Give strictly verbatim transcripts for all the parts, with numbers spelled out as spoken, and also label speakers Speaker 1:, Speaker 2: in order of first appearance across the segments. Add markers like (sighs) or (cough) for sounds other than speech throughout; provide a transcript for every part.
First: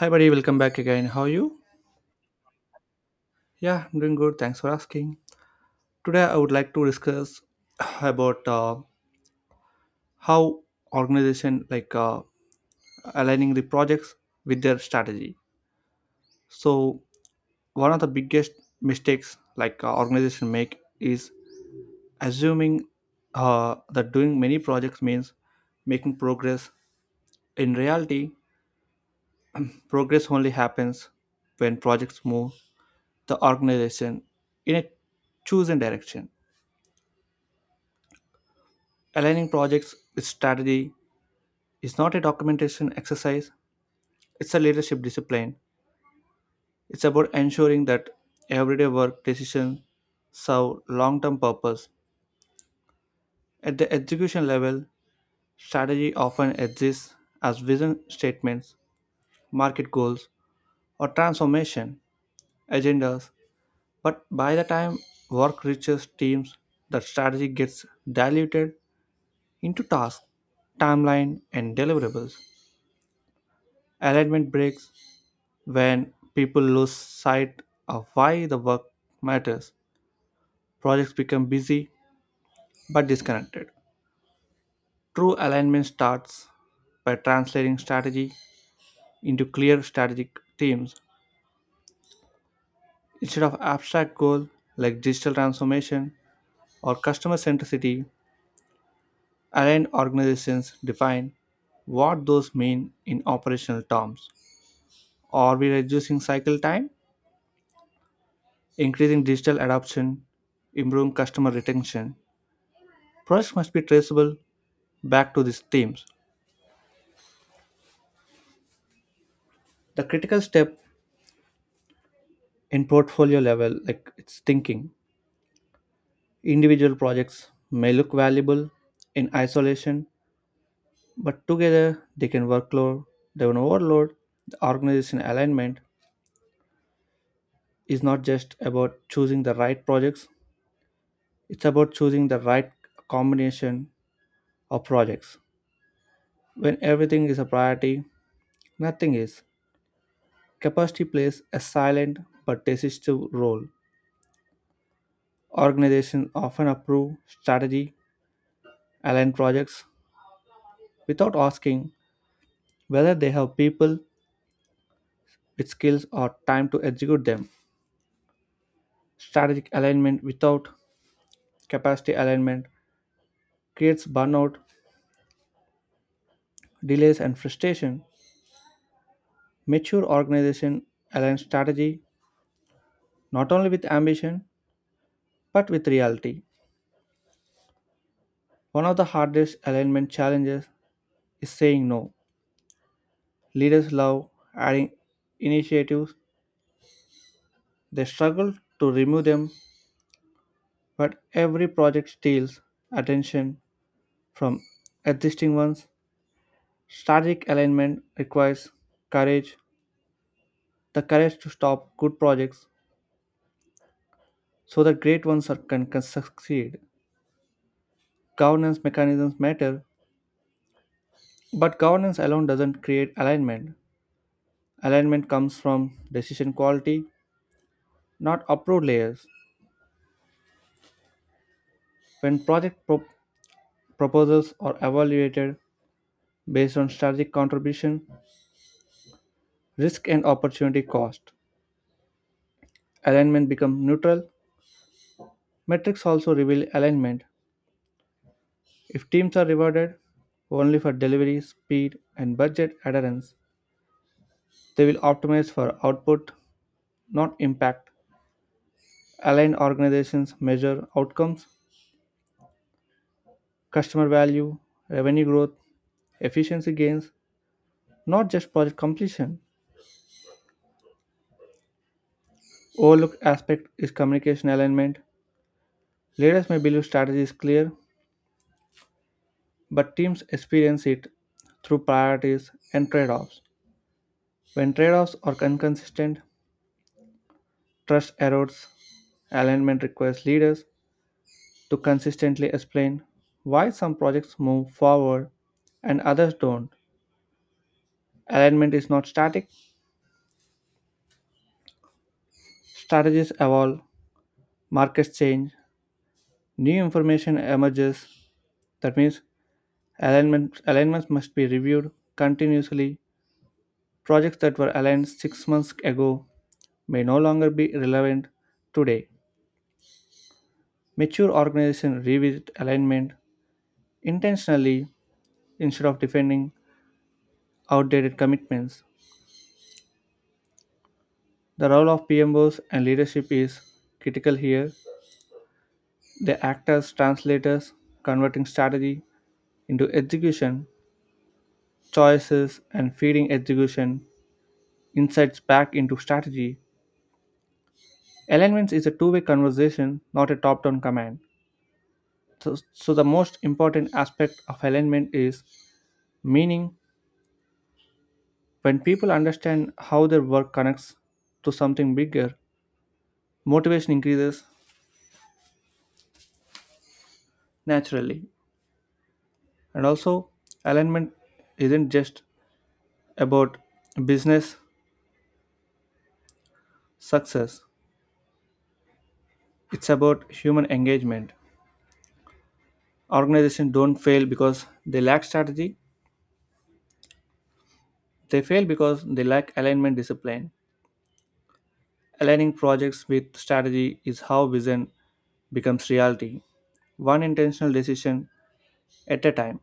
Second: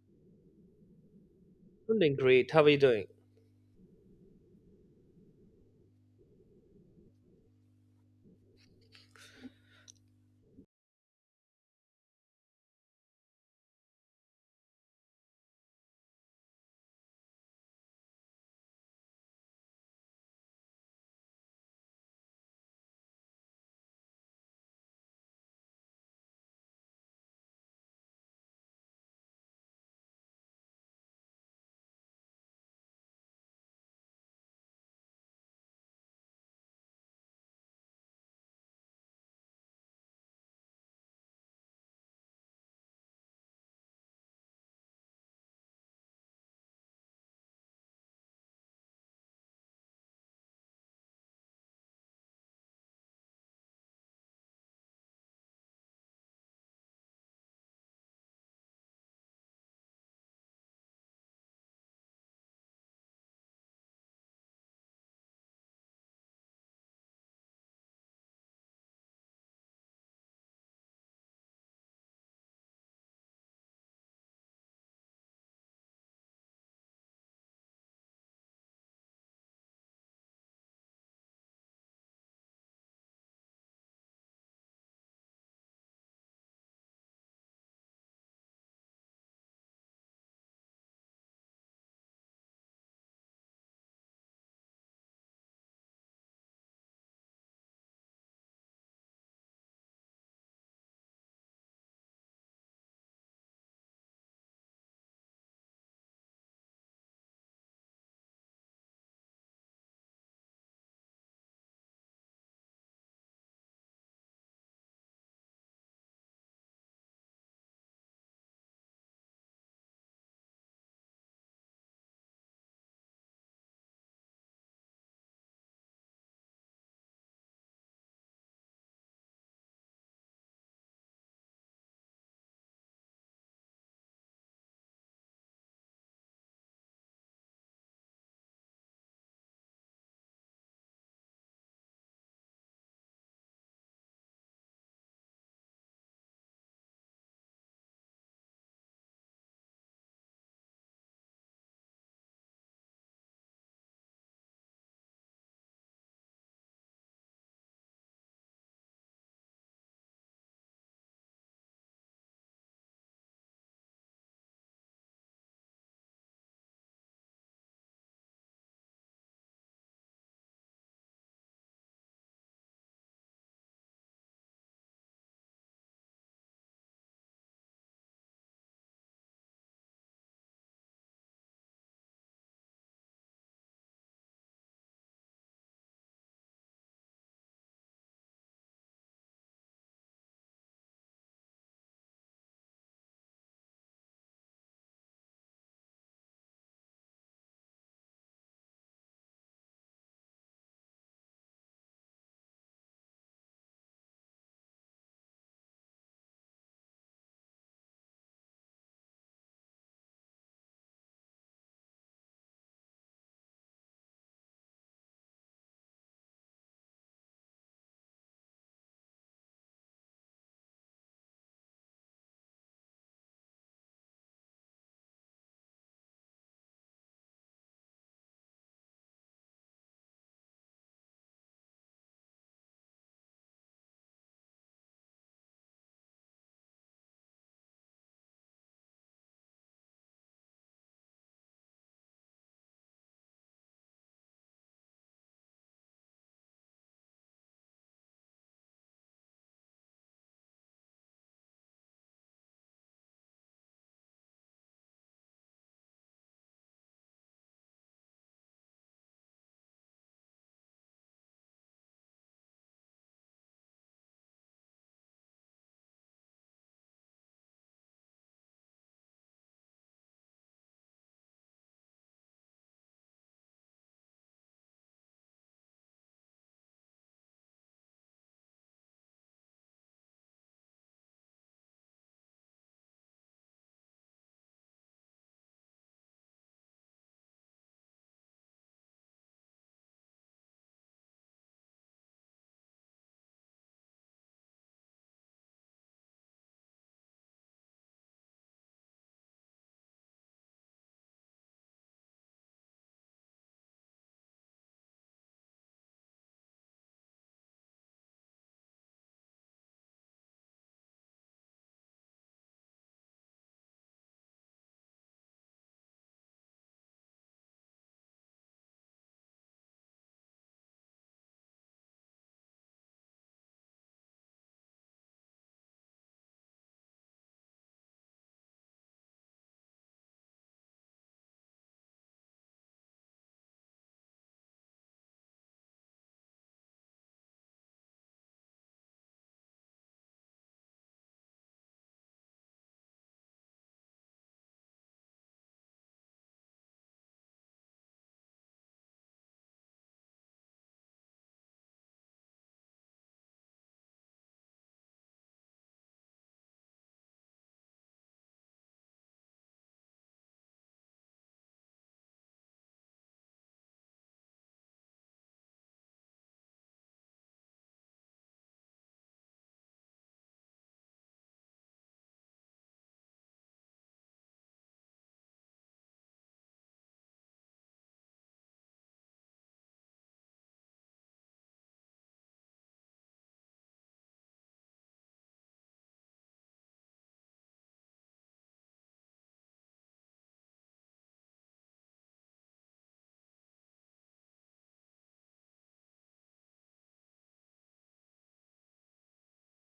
Speaker 1: Hi, buddy. Welcome back again. How are you?
Speaker 2: I'm doing great. How are you doing?
Speaker 1: Yeah, I'm doing good. Thanks for asking. Today, I would like to discuss (sighs) about uh, how organization like uh, aligning the projects with their strategy. So, one of the biggest mistakes like uh, organization make is assuming uh, that doing many projects means making progress. In reality, progress only happens when projects move the organization in a chosen direction. Aligning projects with strategy is not a documentation exercise, it's a leadership discipline. It's about ensuring that everyday work decisions serve long term purpose. At the execution level, strategy often exists as vision statements, market goals, or transformation agendas. But by the time work reaches teams, the strategy gets diluted into tasks, timeline, and deliverables. Alignment breaks when people lose sight of why the work matters, projects become busy but disconnected. True alignment starts by translating strategy into clear strategic themes. Instead of abstract goals like digital transformation or customer centricity, aligned organizations define what those mean in operational terms. Are we reducing cycle time, increasing digital adoption, improving customer retention? Projects must be traceable back to these themes, the critical step in portfolio level like it's thinking. Individual projects may look valuable in isolation, but together they can workload, they can overload the organization. Alignment is not just about choosing the right projects, it's about choosing the right combination of projects. When everything is a priority, nothing is. Capacity plays a silent but decisive role. Organizations often approve strategy aligned projects without asking whether they have people with skills or time to execute them. Strategic alignment without capacity alignment creates burnout, delays, and frustration. Mature organization aligns strategy not only with ambition but with reality. One of the hardest alignment challenges is saying no. Leaders love adding initiatives, they struggle to remove them, but every project steals attention from existing ones. Strategic alignment requires courage, the courage to stop good projects so that great ones are, can, can succeed. Governance mechanisms matter, but governance alone doesn't create alignment. Alignment comes from decision quality, not approved layers. When project pro- proposals are evaluated based on strategic contribution, risk, and opportunity cost, alignment becomes neutral. Metrics also reveal alignment. If teams are rewarded only for delivery, speed, and budget adherence, they will optimize for output, not impact. Aligned organizations measure outcomes, customer value, revenue growth, efficiency gains, not just project completion. Overlooked aspect is communication alignment. Leaders may believe strategy is clear, but teams experience it through priorities and trade offs. When trade offs are inconsistent, trust erodes. Alignment requires leaders to consistently explain why some projects move forward and others don't. Alignment is not static, strategies evolve, markets change, new information emerges. That means alignment, alignments must be reviewed continuously. Projects that were aligned six months ago may no longer be relevant today. Mature organizations revisit alignment intentionally instead of defending outdated commitments. The role of P M Os and leadership is critical here. They act as translators, converting strategy into execution, choices, and feeding execution insights back into strategy. Alignments is a two way conversation, not a top down command. So, so, the most important aspect of alignment is meaning. When people understand how their work connects to something bigger, motivation increases naturally. And also, alignment isn't just about business success. It's about human engagement. Organizations don't fail because they lack strategy. They fail because they lack alignment discipline. Aligning projects with strategy is how vision becomes reality. One intentional decision at a time.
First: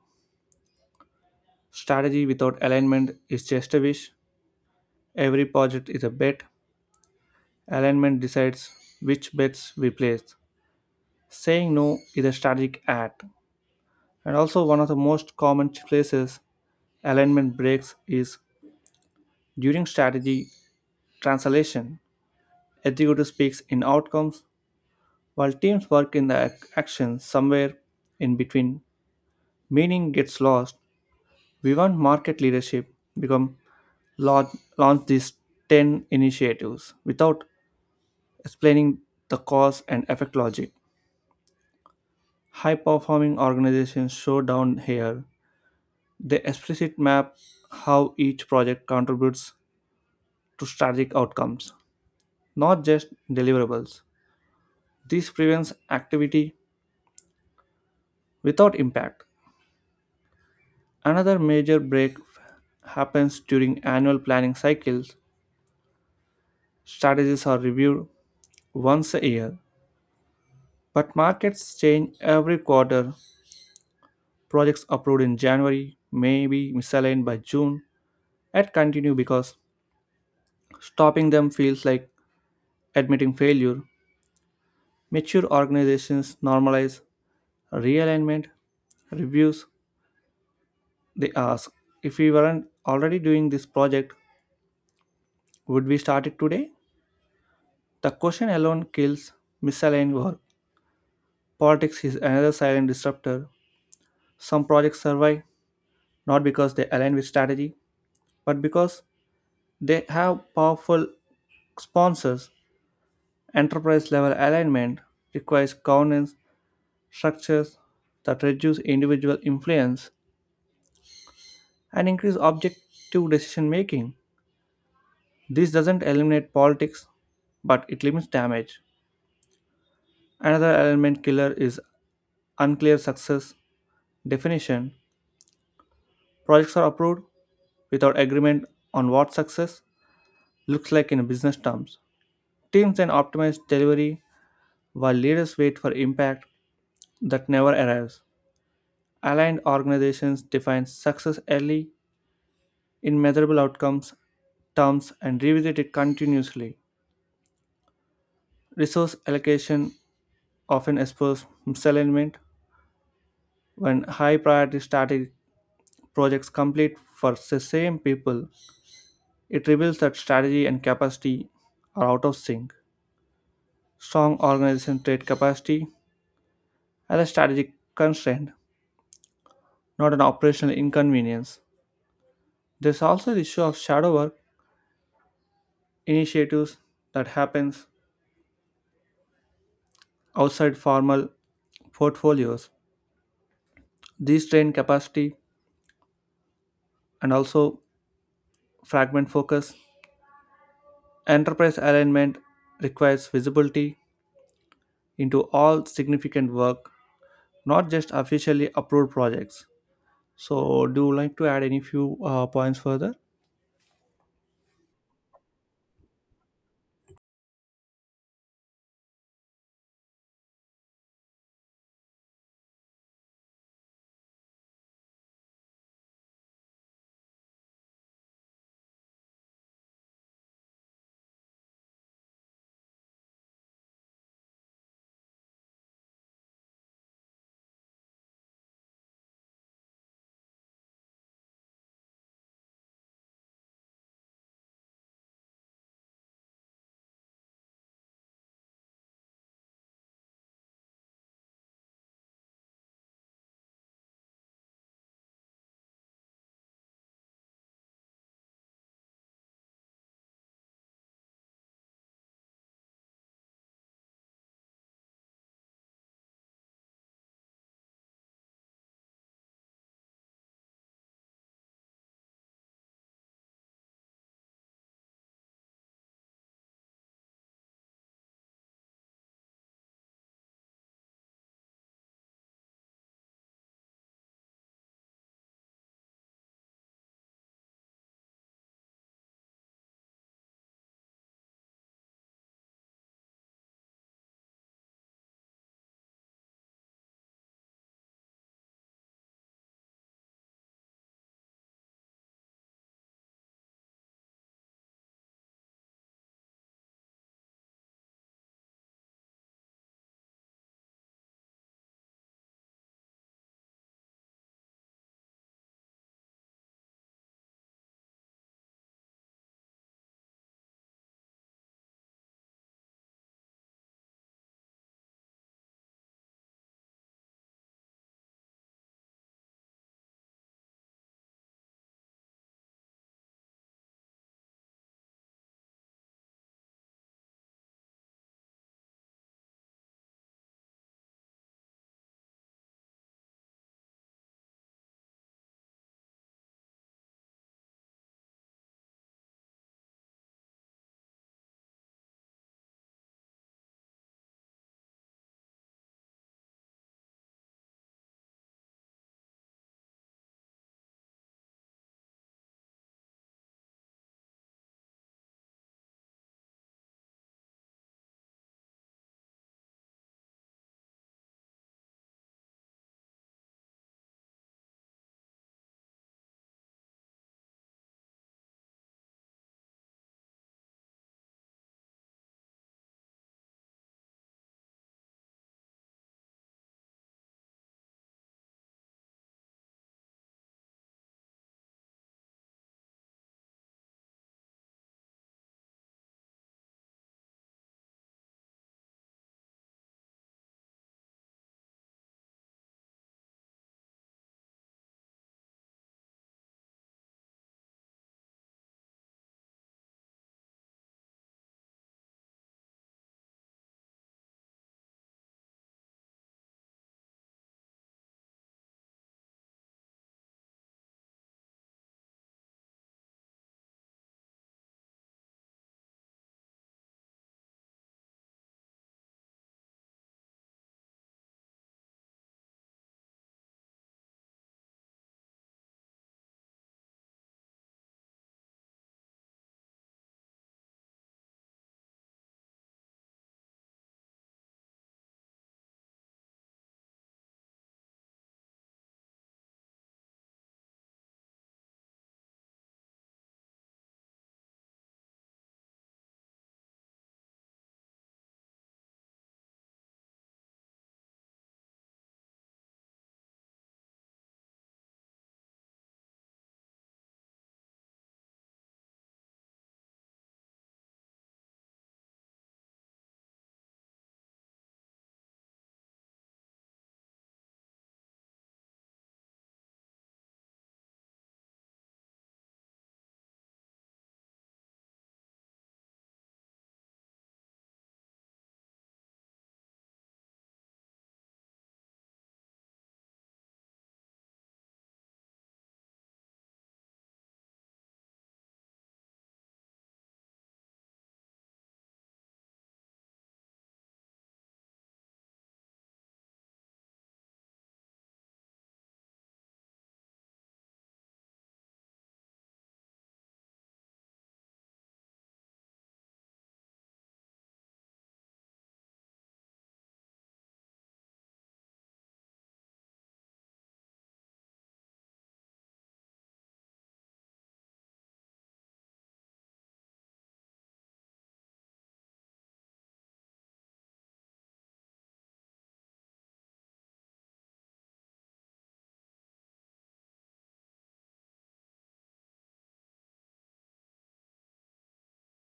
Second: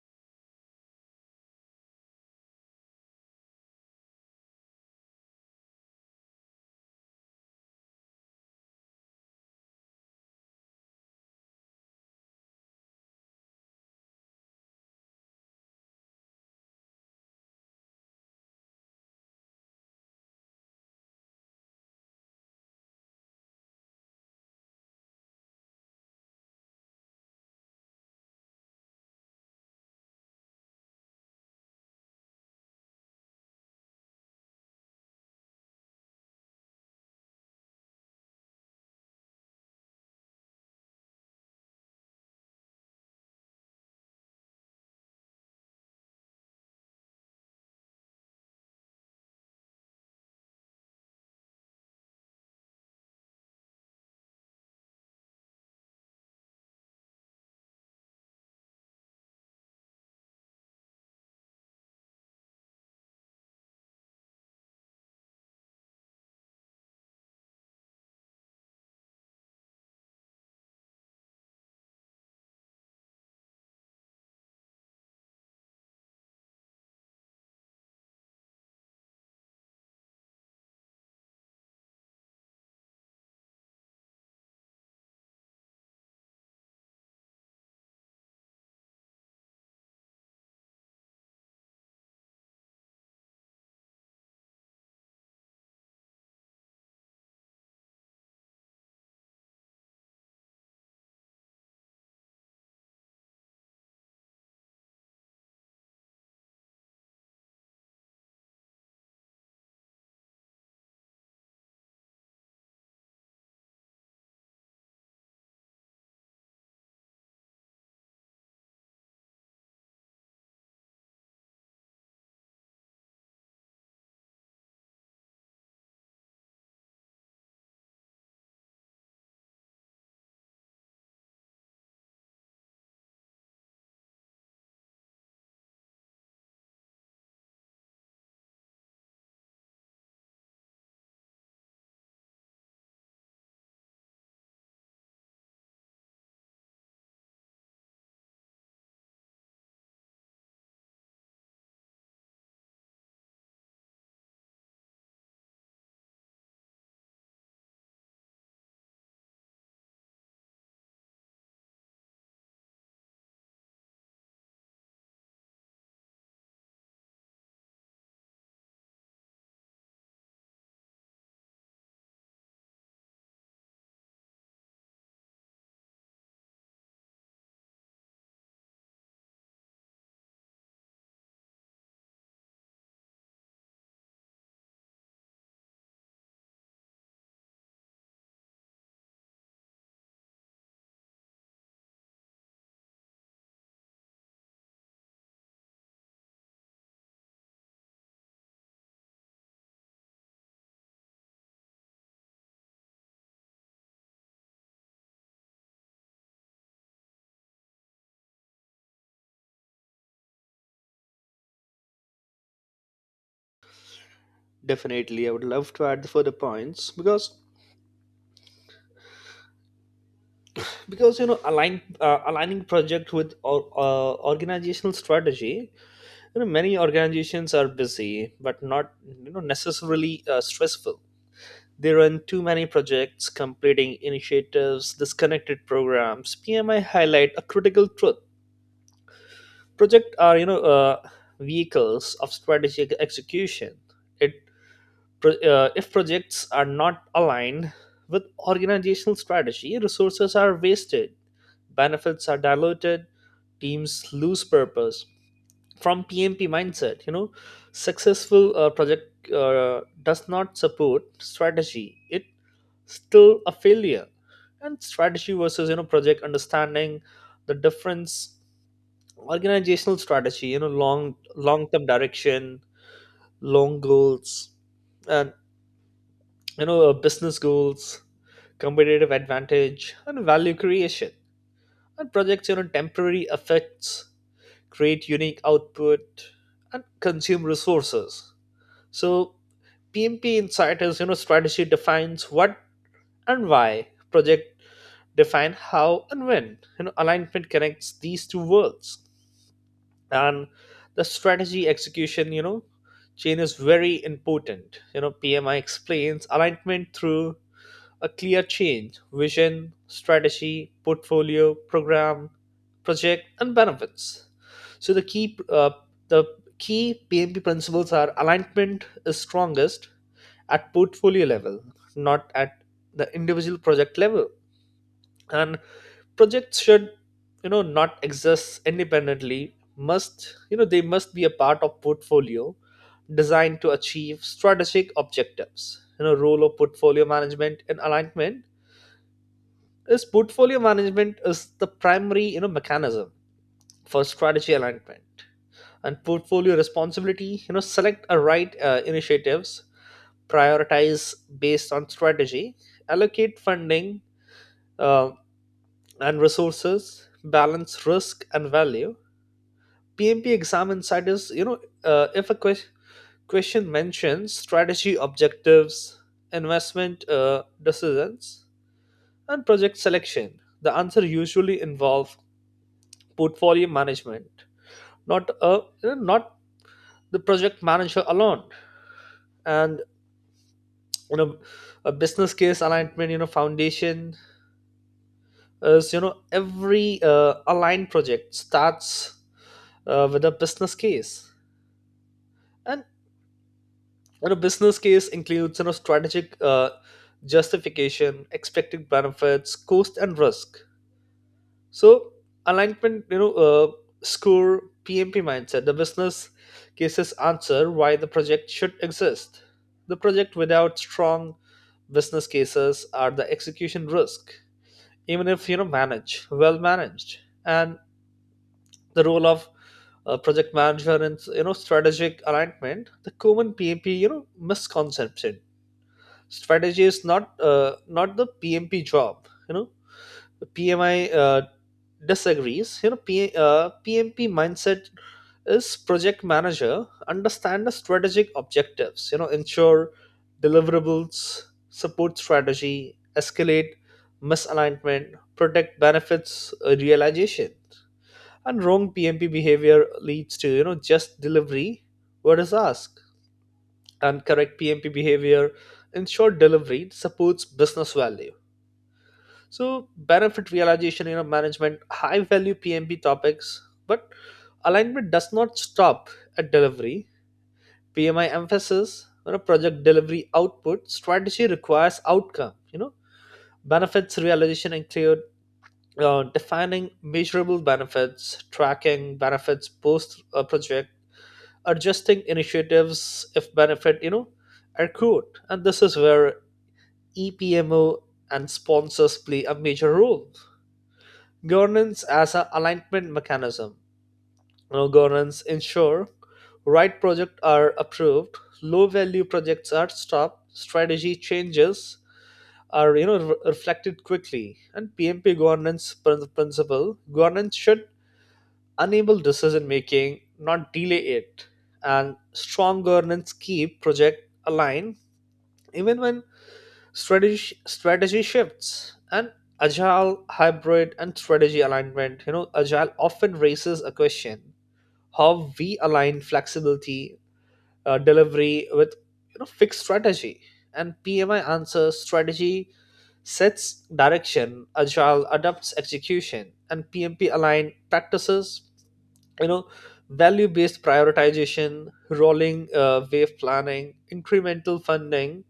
Speaker 1: Strategy without alignment is just a wish. Every project is a bet. Alignment decides which bets we place. Saying no is a strategic act. And also, one of the most common places alignment breaks is during strategy translation. Executive speaks in outcomes while teams work in the ac- action somewhere in between. Meaning gets lost. We want market leadership become launch, launch these ten initiatives without explaining the cause and effect logic. High performing organizations show down here. They explicit map how each project contributes to strategic outcomes, not just deliverables. This prevents activity without impact. Another major break happens during annual planning cycles. Strategies are reviewed once a year, but markets change every quarter. Projects approved in January may be misaligned by June and continue because stopping them feels like admitting failure. Mature organizations normalize realignment reviews. They ask, if we weren't already doing this project, would we start it today? The question alone kills misaligned work. Politics is another silent disruptor. Some projects survive not because they align with strategy, but because they have powerful sponsors. Enterprise level alignment requires governance structures that reduce individual influence and increase objective decision making. This doesn't eliminate politics, but it limits damage. Another element killer is unclear success definition. Projects are approved without agreement on what success looks like in business terms. Teams then optimize delivery while leaders wait for impact that never arrives. Aligned organizations define success early in measurable outcomes terms and revisit it continuously. Resource allocation often exposes misalignment when high priority strategic projects complete for the same people. It reveals that strategy and capacity are out of sync. Strong organization trade capacity as a strategic constraint, not an operational inconvenience. There's also the issue of shadow work initiatives that happens outside formal portfolios. These train capacity and also fragment focus. Enterprise alignment requires visibility into all significant work, not just officially approved projects. So, do you like to add any few uh, points further?
Speaker 2: Definitely, I would love to add the further points because because you know align uh, aligning project with or, uh, organizational strategy. You know, many organizations are busy but not you know necessarily uh, stressful. They run too many projects, completing initiatives, disconnected programs. P M I highlight a critical truth: project are you know uh, vehicles of strategic execution. It. Pro- uh, if projects are not aligned with organizational strategy, resources are wasted, benefits are diluted, teams lose purpose. From P M P mindset, you know, successful uh, project uh, does not support strategy. It still a failure. And strategy versus you know project, understanding the difference. Organizational strategy, you know, long long term direction, long goals, and you know, business goals, competitive advantage, and value creation. And projects, you know, temporary effects, create unique output, and consume resources. So P M P insight is, you know, strategy defines what and why. Project define how and when. You know, alignment connects these two worlds. And the strategy execution, you know, chain is very important. You know, P M I explains alignment through a clear change: vision, strategy, portfolio, program, project, and benefits. So the key uh, the key P M P principles are alignment is strongest at portfolio level, not at the individual project level. And projects should you know not exist independently, must you know they must be a part of portfolio designed to achieve strategic objectives. you know role of portfolio management and alignment is, portfolio management is the primary you know mechanism for strategy alignment. And portfolio responsibility, you know select a right uh, initiatives, prioritize based on strategy, allocate funding uh, and resources, balance risk and value. PMP exam insight is, you know uh, if a que- question mentions strategy objectives, investment uh, decisions, and project selection, the answer usually involve portfolio management, not a not the project manager alone. And you know a business case alignment, you know foundation is, you know every uh, aligned project starts uh, with a business case. And you know business case includes you know strategic uh, justification, expected benefits, cost, and risk. So alignment, you know, uh, score P M P mindset. The business cases answer why the project should exist. The project without strong business cases are the execution risk, even if you know managed, well managed, and the role of uh, project manager and you know strategic alignment. The common P M P, you know, misconception: strategy is not uh, not the P M P job. You know, P M I uh, disagrees. you know P, uh, PMP mindset is, project manager understand the strategic objectives, you know ensure deliverables support strategy, escalate misalignment, protect benefits uh, realization. And wrong PMP behavior leads to you know just delivery what is asked, and correct PMP behavior ensure delivery supports business value. So benefit realization, you know, management, high value P M B topics, but alignment does not stop at delivery. P M I emphasis, you know, project delivery output, strategy requires outcome, you know. Benefits realization include uh, defining measurable benefits, tracking benefits post a project, adjusting initiatives if benefit, you know, accrued. And this is where E P M O and sponsors play a major role. Governance as an alignment mechanism. You know, governance ensure right projects are approved, low value projects are stopped, strategy changes are you know re- reflected quickly, and P M P governance prin- principle, governance should enable decision making, not delay it. And strong governance keep project aligned even when strategy strategy shifts. And agile, hybrid, and strategy alignment. you know agile often raises a question, how we align flexibility uh, delivery with you know fixed strategy. And PMI answers, strategy sets direction, agile adapts execution, and PMP align practices, you know value based prioritization, rolling uh, wave planning, incremental funding,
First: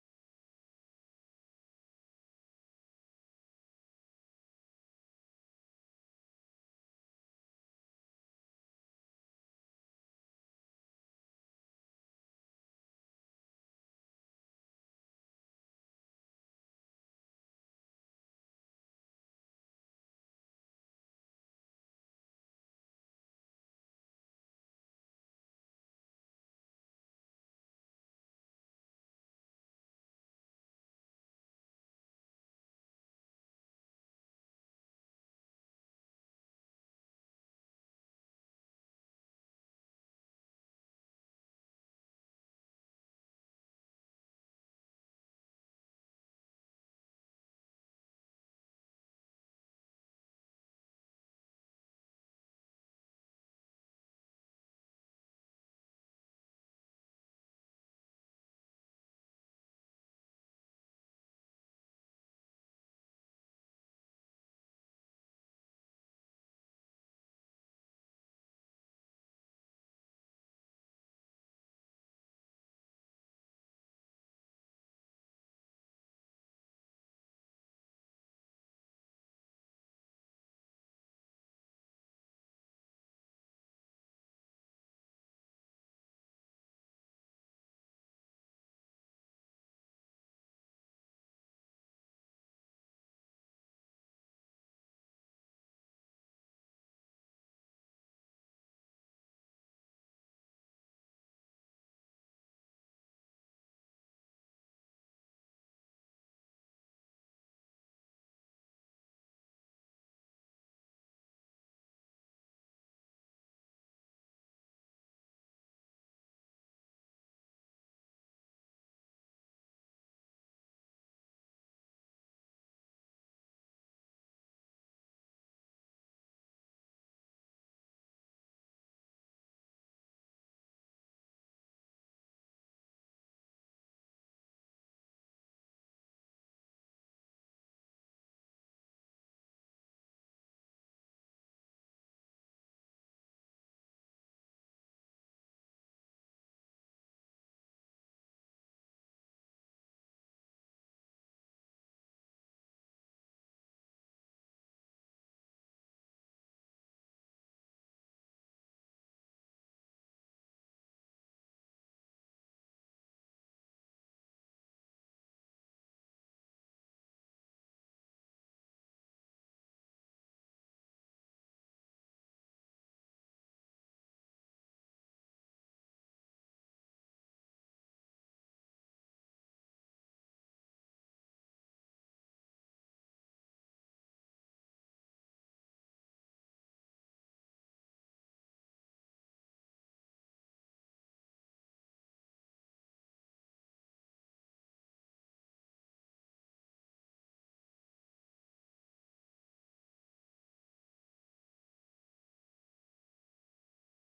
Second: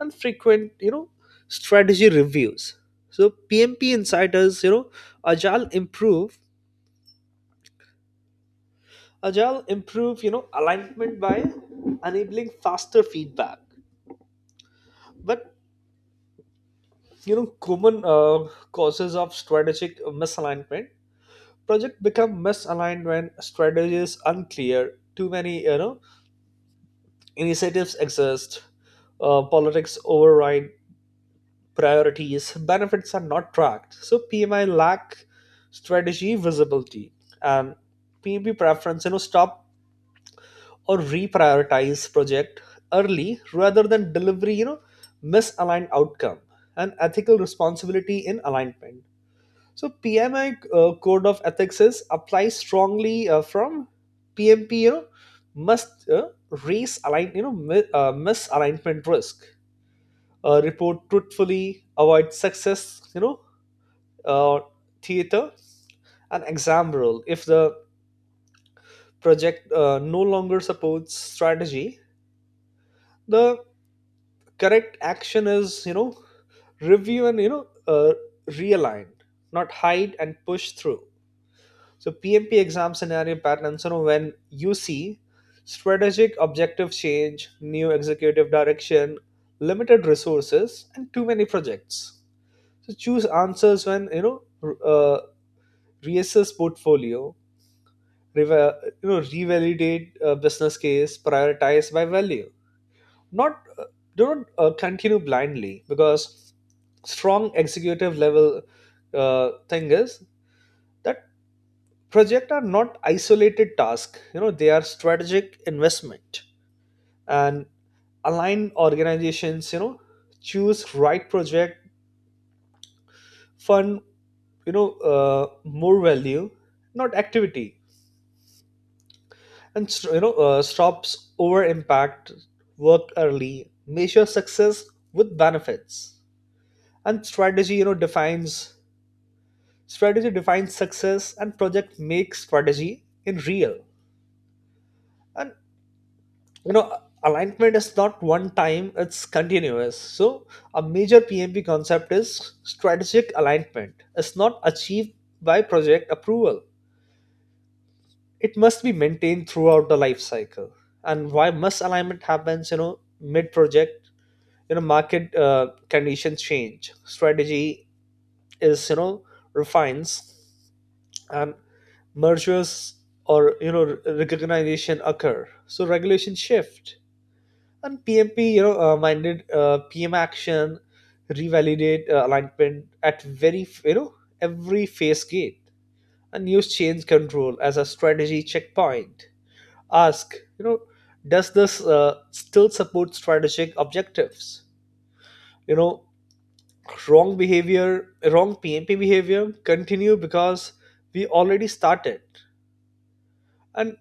Speaker 2: and frequent you know strategy reviews. So PMP insiders, you know agile improve agile improve you know alignment by enabling faster feedback. But you know common uh, causes of strategic misalignment, project become misaligned when strategy is unclear, too many you know initiatives exist, uh, politics override priorities, benefits are not tracked. So P M I lack strategy visibility, and P B preference, you know, stop or reprioritize project early rather than delivery, you know, misaligned outcome. And ethical responsibility in alignment. So P M I uh, code of ethics is applies strongly uh, from P M P, you know, must uh, raise align, you know, mi- uh, misalignment risk, uh, report truthfully, avoid success, you know, uh, theater. And example, if the project uh, no longer supports strategy, the correct action is, you know review and you know uh, realign, not hide and push through. So PMP exam scenario patterns, you know when you see strategic objective change, new executive direction, limited resources, and too many projects, so choose answers when you know r- uh, reassess portfolio, reva- you know revalidate a business case, prioritize by value, not uh, do not uh, continue blindly. Because strong executive level uh, thing is that project are not isolated task, you know they are strategic investment. And align organizations, you know choose right project, fund you know uh, more value, not activity, and st- you know uh, stops over impact work early, measure success with benefits. And strategy you know defines, strategy defines success, and project makes strategy in real. And you know alignment is not one time, it's continuous. So a major PMP concept is strategic alignment, it's not achieved by project approval, it must be maintained throughout the life cycle. And why must alignment happens you know mid project? you know market uh, conditions change, strategy is you know refines, and mergers or you know re- recognition occur, so regulation shift. And PMP, you know uh, minded uh, PM action, revalidate uh, alignment at very f- you know every phase gate, and use change control as a strategy checkpoint. Ask, you know does this uh, still support strategic objectives? you know wrong behavior, wrong P M P behavior, continue because we already started. And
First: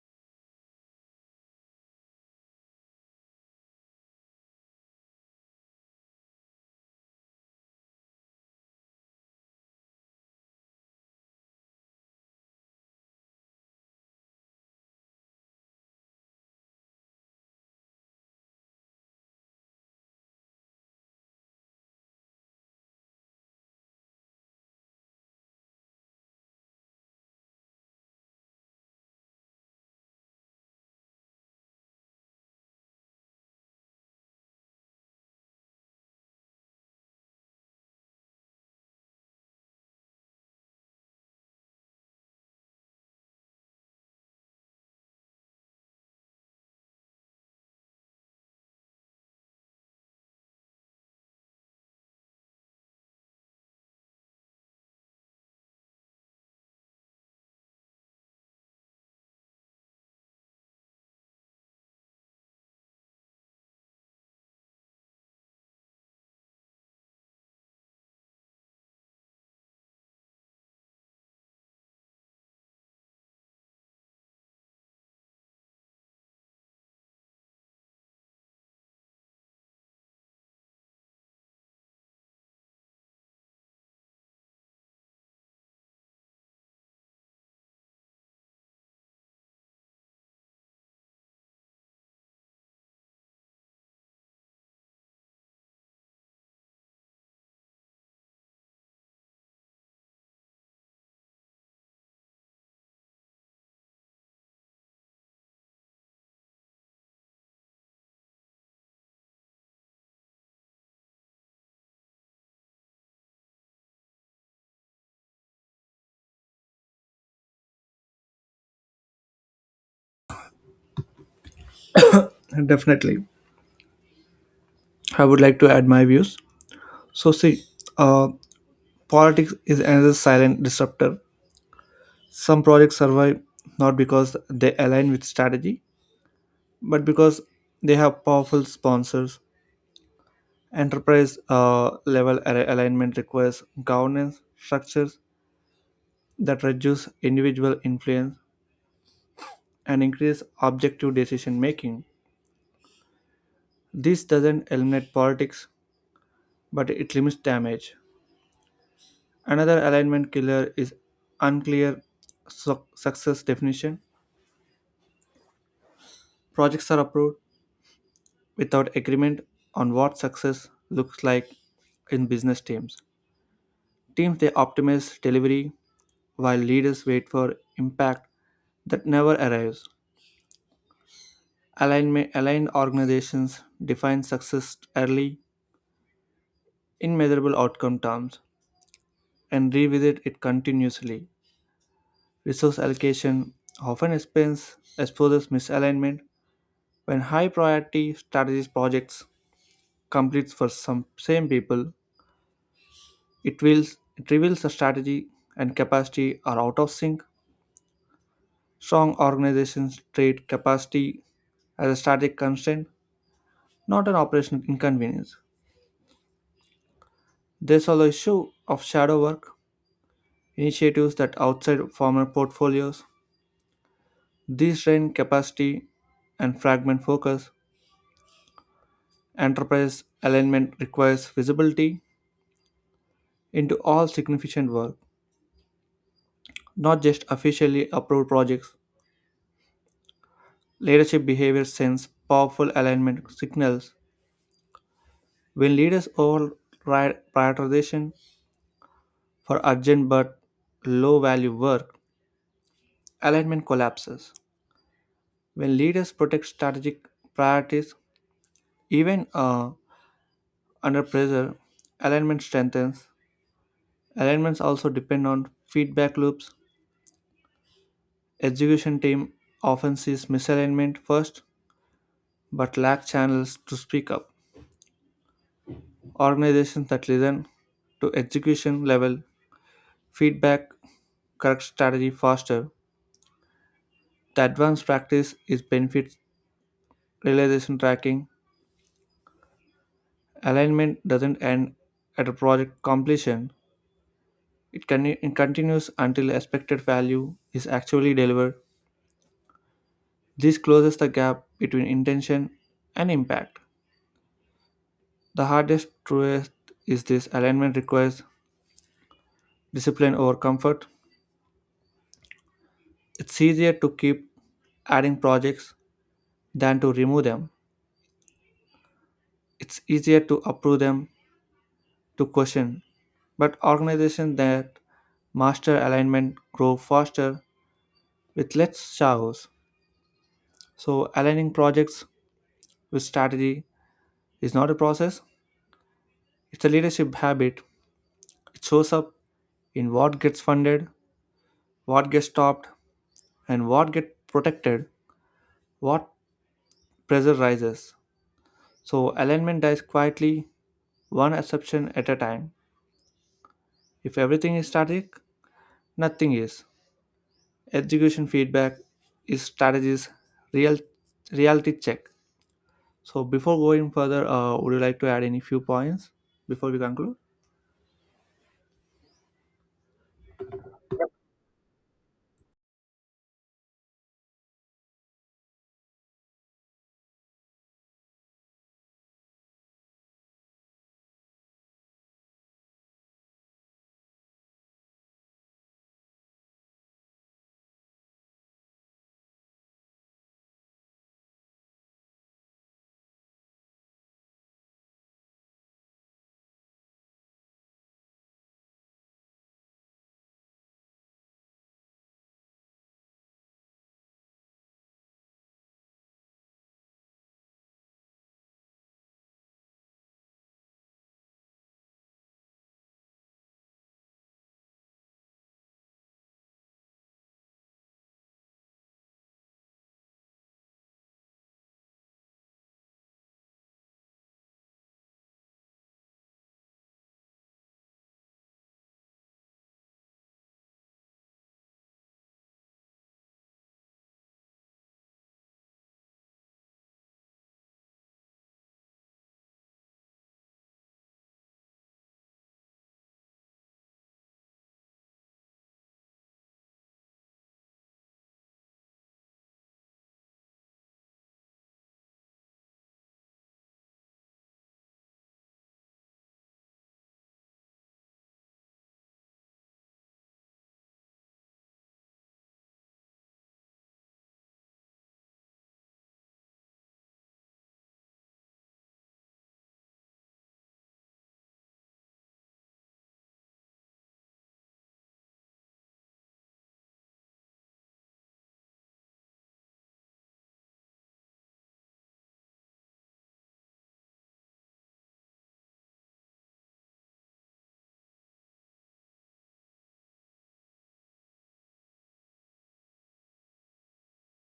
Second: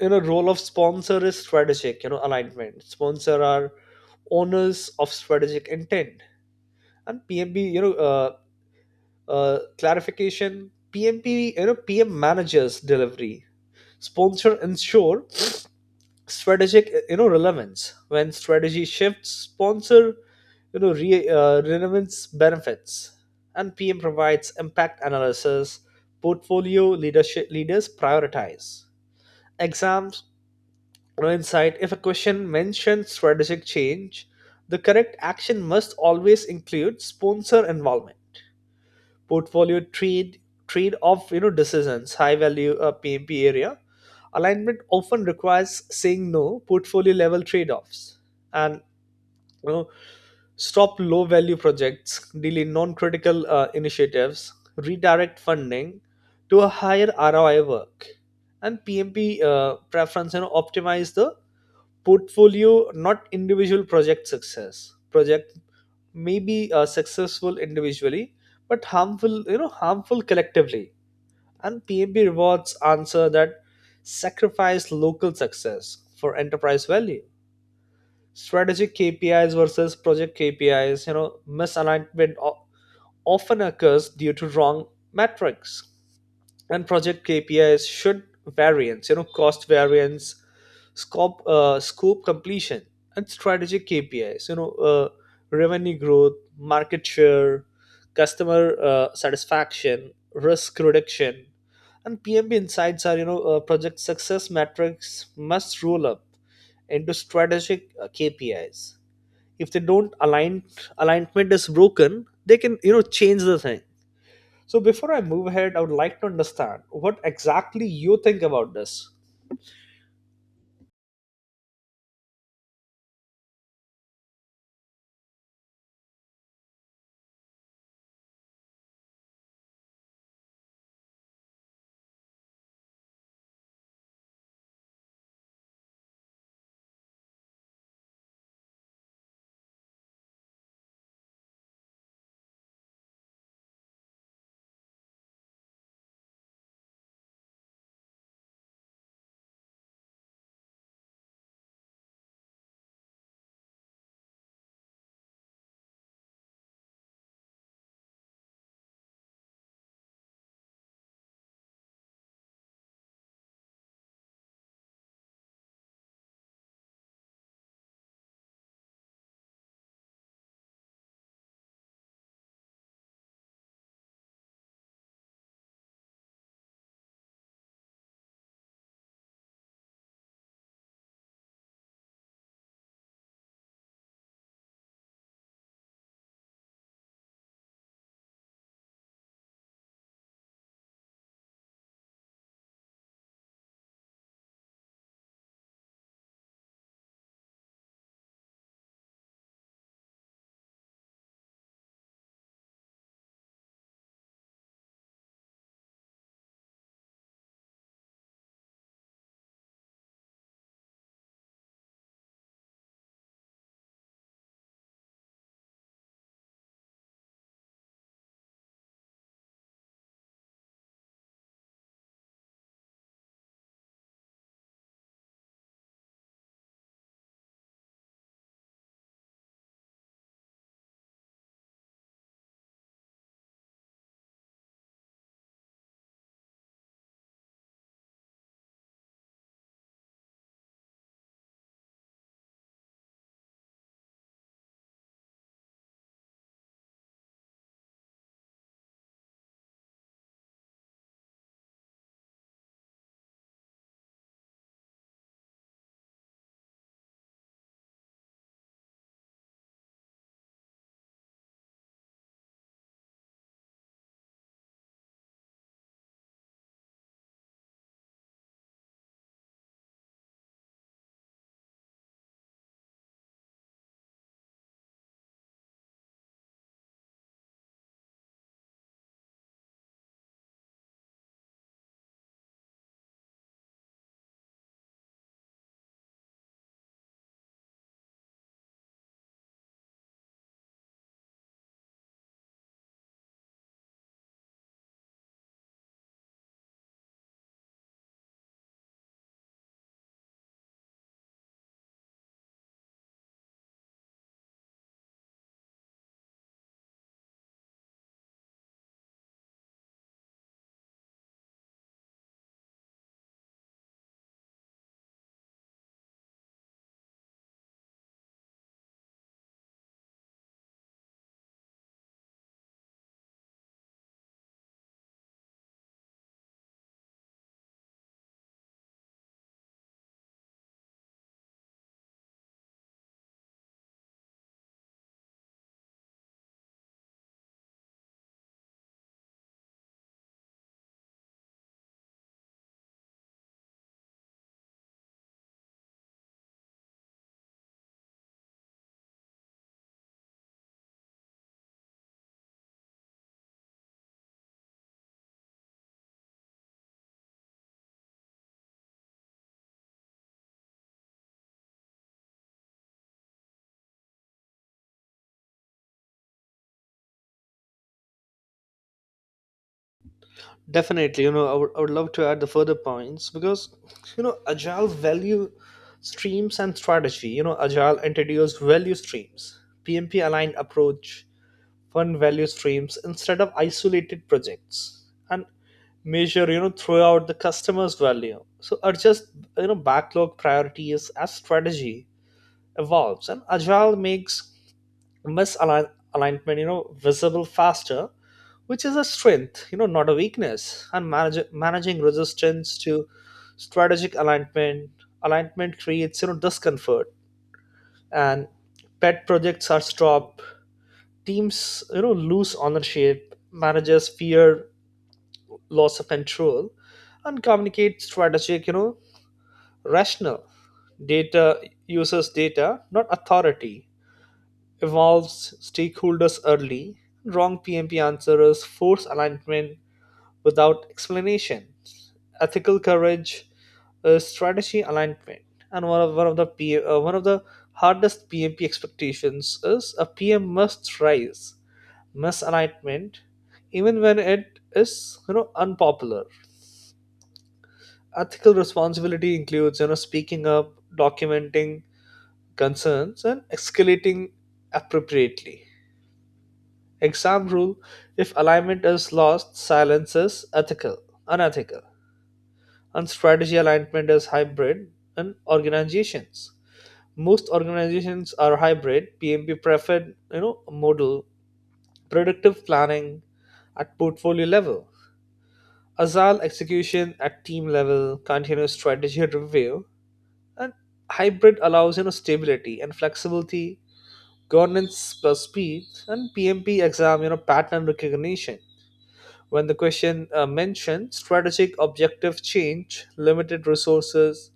Speaker 2: you know, role of sponsor is strategic, you know, alignment. Sponsor are owners of strategic intent. And P M P, you know, uh, uh, clarification, P M P, you know, P M managers delivery. Sponsor ensure strategic uh, you know relevance. When strategy shifts, sponsor you know re, uh, relevance benefits, and PM provides impact analysis, portfolio leadership, leaders prioritize. Exams, you know, insight, if a question mentions strategic change, the correct action must always include sponsor involvement. Portfolio trade trade off, you know decisions, high value uh, PMP area, alignment often requires saying no, portfolio level trade offs. And you know stop low value projects, delay non critical uh, initiatives, redirect funding to a higher R O I work. And PMP uh, preference, and you know, optimize the portfolio, not individual project success. Project may be uh, successful individually but harmful, you know harmful collectively. And PMB rewards answer that sacrifice local success for enterprise value. Strategic KPIs versus project KPIs, you know misalignment o- often occurs due to wrong metrics. And project K P Is should variance, you know, cost variance, scope uh, scope completion, and strategic K P Is, you know, uh, revenue growth, market share, customer uh, satisfaction, risk reduction. And P M B insights are, you know uh, project success metrics must roll up into strategic uh, K P Is. If they don't align, alignment is broken. They can you know change the thing. So before I move ahead, I would like to understand what exactly you think about this.
Speaker 1: Definitely. I would like to add my views. So, see, uh, politics is another silent disruptor. Some projects survive not because they align with strategy, but because they have powerful sponsors. Enterprise uh, level al- alignment requires governance structures that reduce individual influence and increase objective decision making. This doesn't eliminate politics, but it limits damage. Another alignment killer is unclear su- success definition. Projects are approved without agreement on what success looks like in business teams. Teams they optimize delivery while leaders wait for impact that never arrives. Alignment, aligned organizations define success early in measurable outcome terms and revisit it continuously. Resource allocation often expense exposes misalignment when high priority strategies projects completes for some same people. It, wills, it reveals a strategy and capacity are out of sync. Strong organizations treat capacity as a strategic constraint, not an operational inconvenience. There's also issue of shadow work, initiatives that outside formal portfolios. These drain capacity and fragment focus. Enterprise alignment requires visibility into all significant work, not just officially approved projects. Leadership behavior sends powerful alignment signals. When leaders override prioritization for urgent but low value work, alignment collapses. When leaders protect strategic priorities, even uh, under pressure, alignment strengthens. Alignments also depend on feedback loops. Execution team often sees misalignment first but lack channels to speak up. Organizations that listen to execution level feedback correct strategy faster. The advanced practice is benefit realization tracking. Alignment doesn't end at a project completion, it, con- it continues until expected value is actually delivered. This closes the gap between intention and impact. The hardest truth is this alignment requires discipline over comfort. It's easier to keep adding projects than to remove them. It's easier to approve them to question, but organizations that master alignment grow faster with less chaos. So, aligning projects with strategy is not a process, it's a leadership habit. It shows up in what gets funded, what gets stopped, and what gets protected, what pressure rises. So, alignment dies quietly, one exception at a time. If everything is static, nothing is. Execution feedback is strategy's real, reality check. So before going further, uh, would you like to add any few points before we conclude?
Speaker 2: Definitely, you know, I would, I would love to add the further points because, you know, agile value streams and strategy. You know, agile introduced value streams, P M P aligned approach, fund value streams instead of isolated projects, and measure, you know, throughout the customer's value. So adjust, you know, backlog priorities as strategy evolves. And agile makes misalignment alignment you know visible faster, which is a strength, you know not a weakness. And manage, managing resistance to strategic alignment. Alignment creates you know discomfort, and pet projects are stopped, teams you know lose ownership, managers fear loss of control. And communicate strategic, you know rational, data, uses data not authority, involves stakeholders early. Wrong P M P answers force alignment without explanation. Ethical courage, uh, strategy alignment, and one of one of the P, uh, one of the hardest P M P expectations is a P M must rise misalignment, even when it is you know unpopular. Ethical responsibility includes you know speaking up, documenting concerns, and escalating appropriately. Exam rule, if alignment is lost, silence is ethical, unethical. And strategy alignment is hybrid in organizations. Most organizations are hybrid, P M P preferred, you know, model, predictive planning at portfolio level, agile execution at team level, continuous strategy review, and hybrid allows you know stability and flexibility, governance plus speed. And P M P exam, you know pattern recognition, when the question uh, mentioned strategic objective change, limited resources,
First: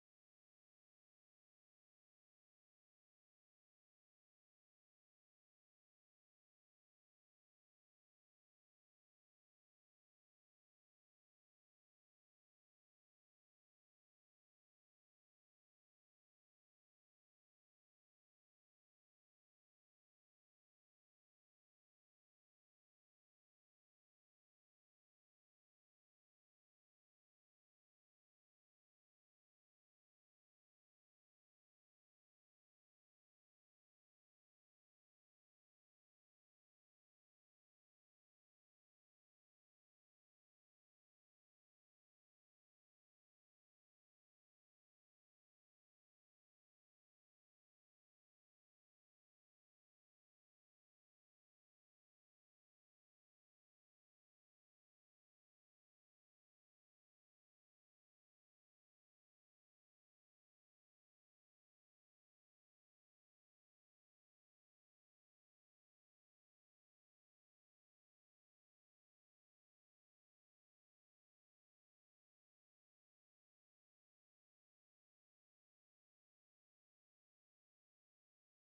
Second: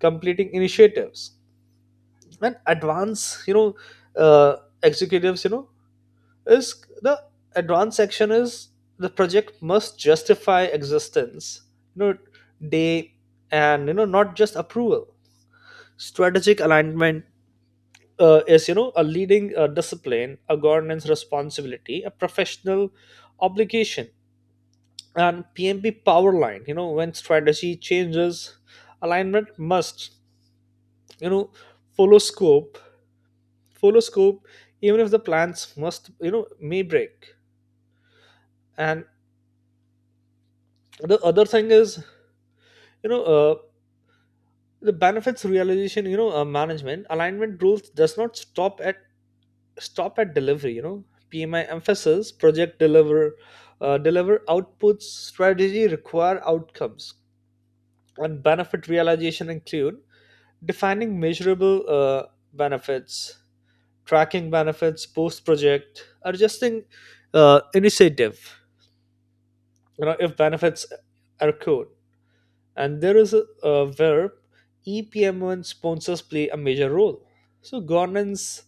Speaker 2: completing initiatives, and advance, you know uh, executives, you know is the advance section is, the project must justify existence, you know day, and you know not just approval. Strategic alignment uh, is, you know a leading uh, discipline, a governance responsibility, a professional obligation. And P M P power line, You know, when strategy changes, alignment must, you know, follow scope, follow scope, even if the plans must, you know, may break. And the other thing is, you know, uh, the benefits realization, you know, uh, management alignment rules does not stop at stop at delivery. You know, P M I emphasis project deliver, uh, deliver outputs. Strategy require outcomes. And benefit realization include defining measurable uh, benefits, tracking benefits post project, adjusting uh, initiative, you know, if benefits are accrued. And there is a, a where E P M and sponsors play a major role. So governance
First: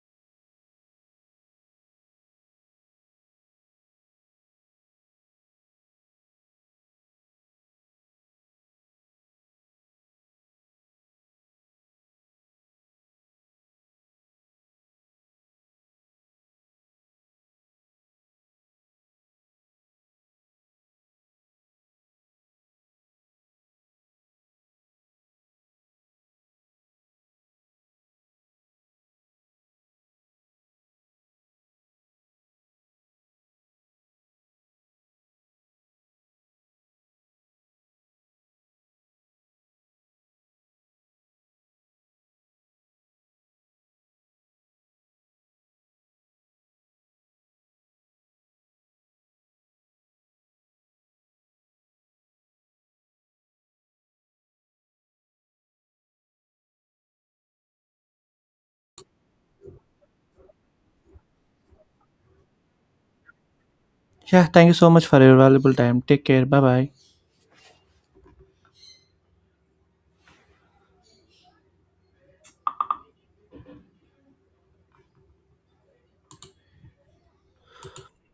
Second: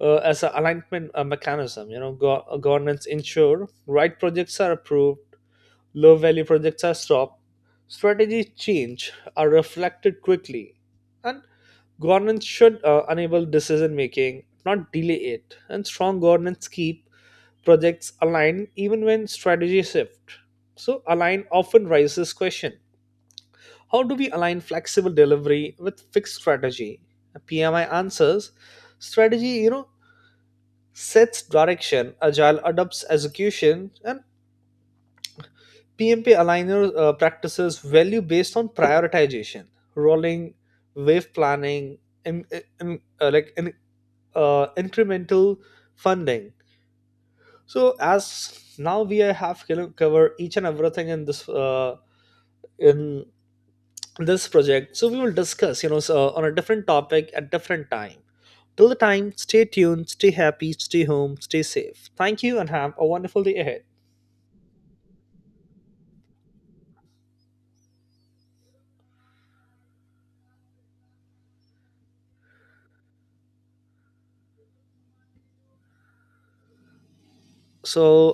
Speaker 2: uh, as an alignment uh, mechanism, you know, go- uh, governance ensure right projects are approved, low value projects are stopped, strategy change are reflected quickly, and governance should uh, enable decision making, not delay it. And strong governance keep projects aligned even when strategy shift. So align often raises question, how do we align flexible delivery with fixed strategy? P M I answers strategy, you know, sets direction, agile adopts execution, and P M P aligner uh, practices, value based on prioritization, rolling wave planning, in, in, uh, like in, uh, incremental funding. So as now we have, you know, covered each and everything in this uh, in this project. So we will discuss, you know so uh, on a different topic at different time. Till the time, stay tuned, stay happy, stay home, stay safe. Thank you, and have a wonderful day ahead.
Speaker 1: Yeah, thank you so much for your valuable time. Take care. Bye bye.
Speaker 2: So